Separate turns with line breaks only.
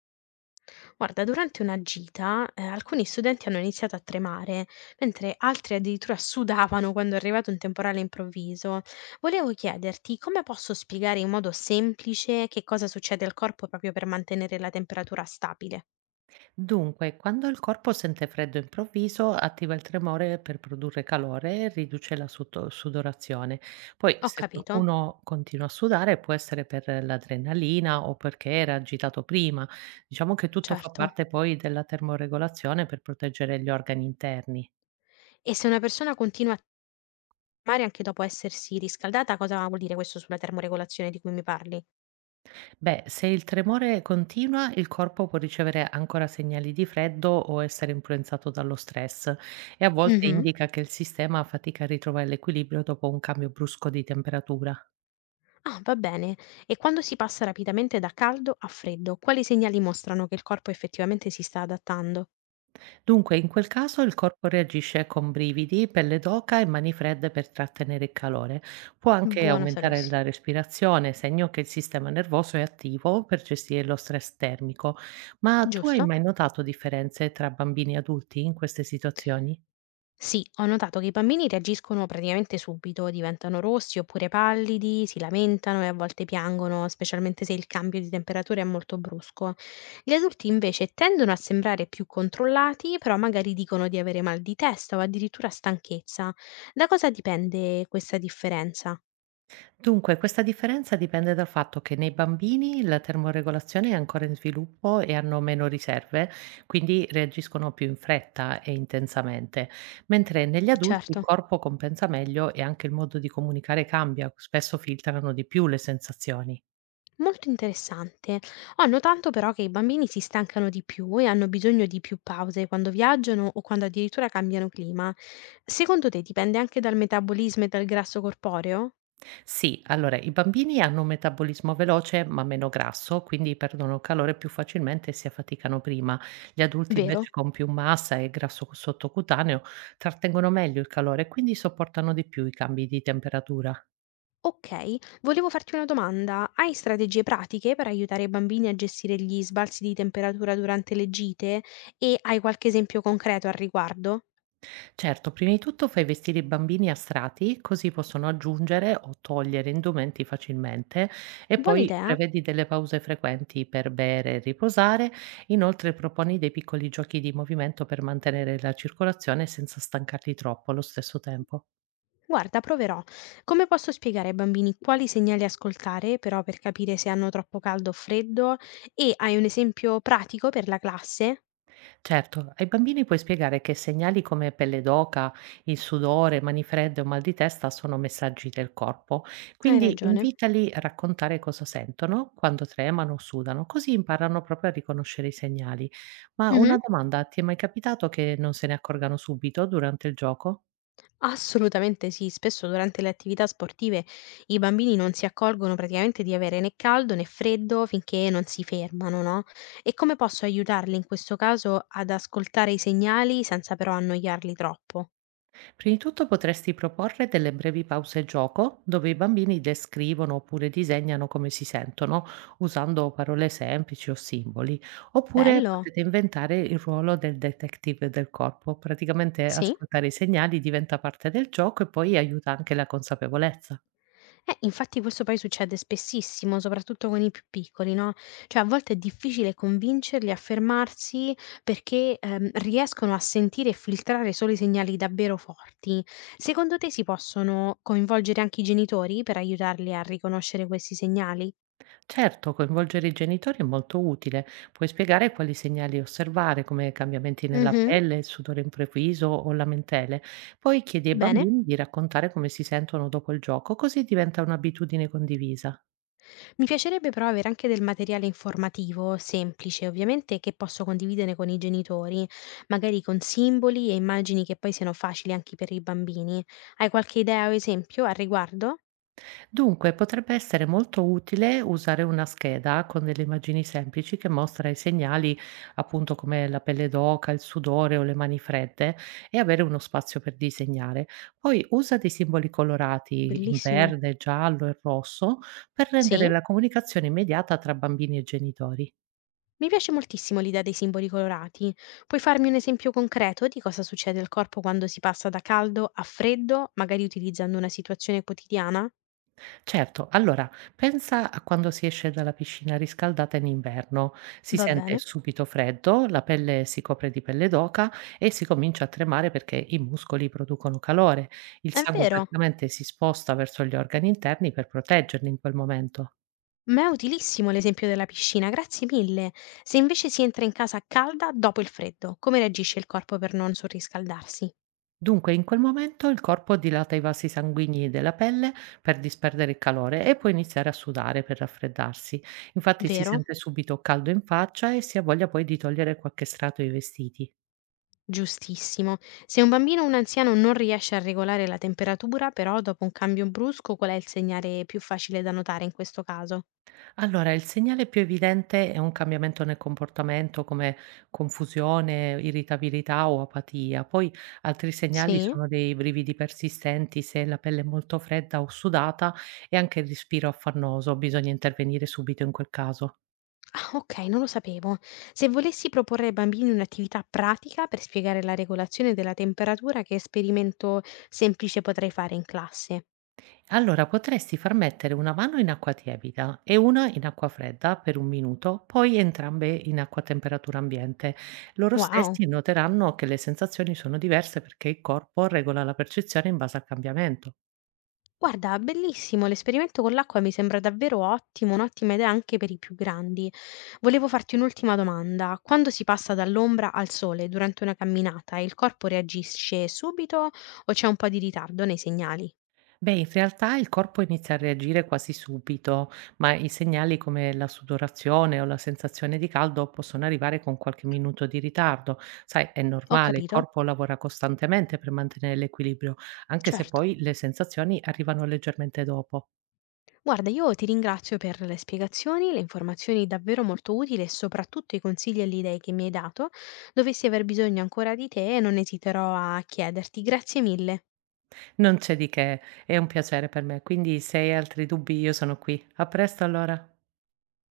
Guarda, durante una gita, alcuni studenti hanno iniziato a tremare, mentre altri addirittura sudavano quando è arrivato un temporale improvviso. Volevo chiederti come posso spiegare in modo semplice che cosa succede al corpo proprio per mantenere la temperatura stabile.
Dunque, quando il corpo sente freddo improvviso, attiva il tremore per produrre calore e riduce la sudorazione. Poi,
Ho
se
capito,
qualcuno continua a sudare, può essere per l'adrenalina o perché era agitato prima. Diciamo che tutto fa
certo.
parte poi della termoregolazione per proteggere gli organi interni.
E se una persona continua a tremare anche dopo essersi riscaldata, cosa vuol dire questo sulla termoregolazione di cui mi parli?
Beh, se il tremore continua, il corpo può ricevere ancora segnali di freddo o essere influenzato dallo stress e a volte
Mhm.
indica che il sistema fatica a ritrovare l'equilibrio dopo un cambio brusco di temperatura.
Ah, va bene. E quando si passa rapidamente da caldo a freddo, quali segnali mostrano che il corpo effettivamente si sta adattando?
Dunque, in quel caso il corpo reagisce con brividi, pelle d'oca e mani fredde per trattenere il calore. Può anche
Buono
aumentare
sapersi.
la respirazione, segno che il sistema nervoso è attivo per gestire lo stress termico. Ma tu hai
Giusto?
mai notato differenze tra bambini e adulti in queste situazioni?
Sì, ho notato che i bambini reagiscono praticamente subito, diventano rossi oppure pallidi, si lamentano e a volte piangono, specialmente se il cambio di temperatura è molto brusco. Gli adulti invece tendono a sembrare più controllati, però magari dicono di avere mal di testa o addirittura stanchezza. Da cosa dipende questa differenza?
Dunque, questa differenza dipende dal fatto che nei bambini la termoregolazione è ancora in sviluppo e hanno meno riserve, quindi reagiscono più in fretta e intensamente, mentre negli adulti il
Certo.
corpo compensa meglio e anche il modo di comunicare cambia, spesso filtrano di più le sensazioni.
Molto interessante. Ho notato però che i bambini si stancano di più e hanno bisogno di più pause quando viaggiano o quando addirittura cambiano clima. Secondo te dipende anche dal metabolismo e dal grasso corporeo?
Sì, allora i bambini hanno un metabolismo veloce ma meno grasso, quindi perdono calore più facilmente e si affaticano prima. Gli adulti
Vero?
invece con più massa e grasso sottocutaneo trattengono meglio il calore e quindi sopportano di più i cambi di temperatura.
Ok, volevo farti una domanda. Hai strategie pratiche per aiutare i bambini a gestire gli sbalzi di temperatura durante le gite? E hai qualche esempio concreto al riguardo?
Certo, prima di tutto fai vestire i bambini a strati, così possono aggiungere o togliere indumenti facilmente e
Buona
poi
idea.
prevedi delle pause frequenti per bere e riposare. Inoltre proponi dei piccoli giochi di movimento per mantenere la circolazione senza stancarli troppo allo stesso tempo.
Guarda, proverò. Come posso spiegare ai bambini quali segnali ascoltare, però per capire se hanno troppo caldo o freddo? E hai un esempio pratico per la classe?
Certo, ai bambini puoi spiegare che segnali come pelle d'oca, il sudore, mani fredde o mal di testa sono messaggi del corpo,
Hai
quindi
ragione.
invitali a raccontare cosa sentono quando tremano o sudano, così imparano proprio a riconoscere i segnali. Ma
Mhm.
una domanda, ti è mai capitato che non se ne accorgano subito durante il gioco?
Assolutamente sì, spesso durante le attività sportive i bambini non si accorgono praticamente di avere né caldo né freddo finché non si fermano, no? E come posso aiutarli in questo caso ad ascoltare i segnali senza però annoiarli troppo?
Prima di tutto potresti proporre delle brevi pause gioco dove i bambini descrivono oppure disegnano come si sentono usando parole semplici o simboli, oppure
Bello?
potete inventare il ruolo del detective del corpo, praticamente
Sì?
ascoltare i segnali diventa parte del gioco e poi aiuta anche la consapevolezza.
Infatti questo poi succede spessissimo, soprattutto con i più piccoli, no, cioè a volte è difficile convincerli a fermarsi perché, riescono a sentire e filtrare solo i segnali davvero forti. Secondo te si possono coinvolgere anche i genitori per aiutarli a riconoscere questi segnali?
Certo, coinvolgere i genitori è molto utile. Puoi spiegare quali segnali osservare, come cambiamenti nella
Mh-mh,
pelle, sudore improvviso o lamentele. Poi chiedi ai
bene.
bambini di raccontare come si sentono dopo il gioco, così diventa un'abitudine condivisa.
Mi piacerebbe però avere anche del materiale informativo, semplice ovviamente, che posso condividere con i genitori, magari con simboli e immagini che poi siano facili anche per i bambini. Hai qualche idea o esempio al riguardo?
Dunque, potrebbe essere molto utile usare una scheda con delle immagini semplici che mostra i segnali, appunto come la pelle d'oca, il sudore o le mani fredde, e avere uno spazio per disegnare. Poi usa dei simboli colorati in
Bellissimo.
verde, giallo e rosso per rendere
Sì?
la comunicazione immediata tra bambini e genitori.
Mi piace moltissimo l'idea dei simboli colorati. Puoi farmi un esempio concreto di cosa succede al corpo quando si passa da caldo a freddo, magari utilizzando una situazione quotidiana?
Certo, allora pensa a quando si esce dalla piscina riscaldata in inverno, si
Va
sente
bene.
subito freddo, la pelle si copre di pelle d'oca e si comincia a tremare perché i muscoli producono calore, il
È
sangue
vero.
praticamente si sposta verso gli organi interni per proteggerli in quel momento.
Ma è utilissimo l'esempio della piscina, grazie mille. Se invece si entra in casa calda dopo il freddo, come reagisce il corpo per non surriscaldarsi?
Dunque in quel momento il corpo dilata i vasi sanguigni della pelle per disperdere il calore e può iniziare a sudare per raffreddarsi. Infatti si
Vero?
sente subito caldo in faccia e si ha voglia poi di togliere qualche strato dei vestiti.
Giustissimo. Se un bambino o un anziano non riesce a regolare la temperatura, però dopo un cambio brusco, qual è il segnale più facile da notare in questo caso?
Allora, il segnale più evidente è un cambiamento nel comportamento come confusione, irritabilità o apatia. Poi altri segnali
Sì?
sono dei brividi persistenti, se la pelle è molto fredda o sudata e anche il respiro affannoso, bisogna intervenire subito in quel caso.
Ah, ok, non lo sapevo. Se volessi proporre ai bambini un'attività pratica per spiegare la regolazione della temperatura, che esperimento semplice potrei fare in classe?
Allora, potresti far mettere una mano in acqua tiepida e una in acqua fredda per un minuto, poi entrambe in acqua a temperatura ambiente. Loro
Wow!
stessi noteranno che le sensazioni sono diverse perché il corpo regola la percezione in base al cambiamento.
Guarda, bellissimo, l'esperimento con l'acqua mi sembra davvero ottimo, un'ottima idea anche per i più grandi. Volevo farti un'ultima domanda. Quando si passa dall'ombra al sole durante una camminata, il corpo reagisce subito o c'è un po' di ritardo nei segnali?
Beh, in realtà il corpo inizia a reagire quasi subito, ma i segnali come la sudorazione o la sensazione di caldo possono arrivare con qualche minuto di ritardo. Sai, è
Ho
normale, il
capito?
corpo lavora costantemente per mantenere l'equilibrio, anche se
Certo.
poi le sensazioni arrivano leggermente dopo.
Guarda, io ti ringrazio per le spiegazioni, le informazioni davvero molto utili e soprattutto i consigli e le idee che mi hai dato. Dovessi aver bisogno ancora di te, non esiterò a chiederti. Grazie mille.
Non c'è di che, è un piacere per me, quindi se hai altri dubbi io sono qui. A presto allora.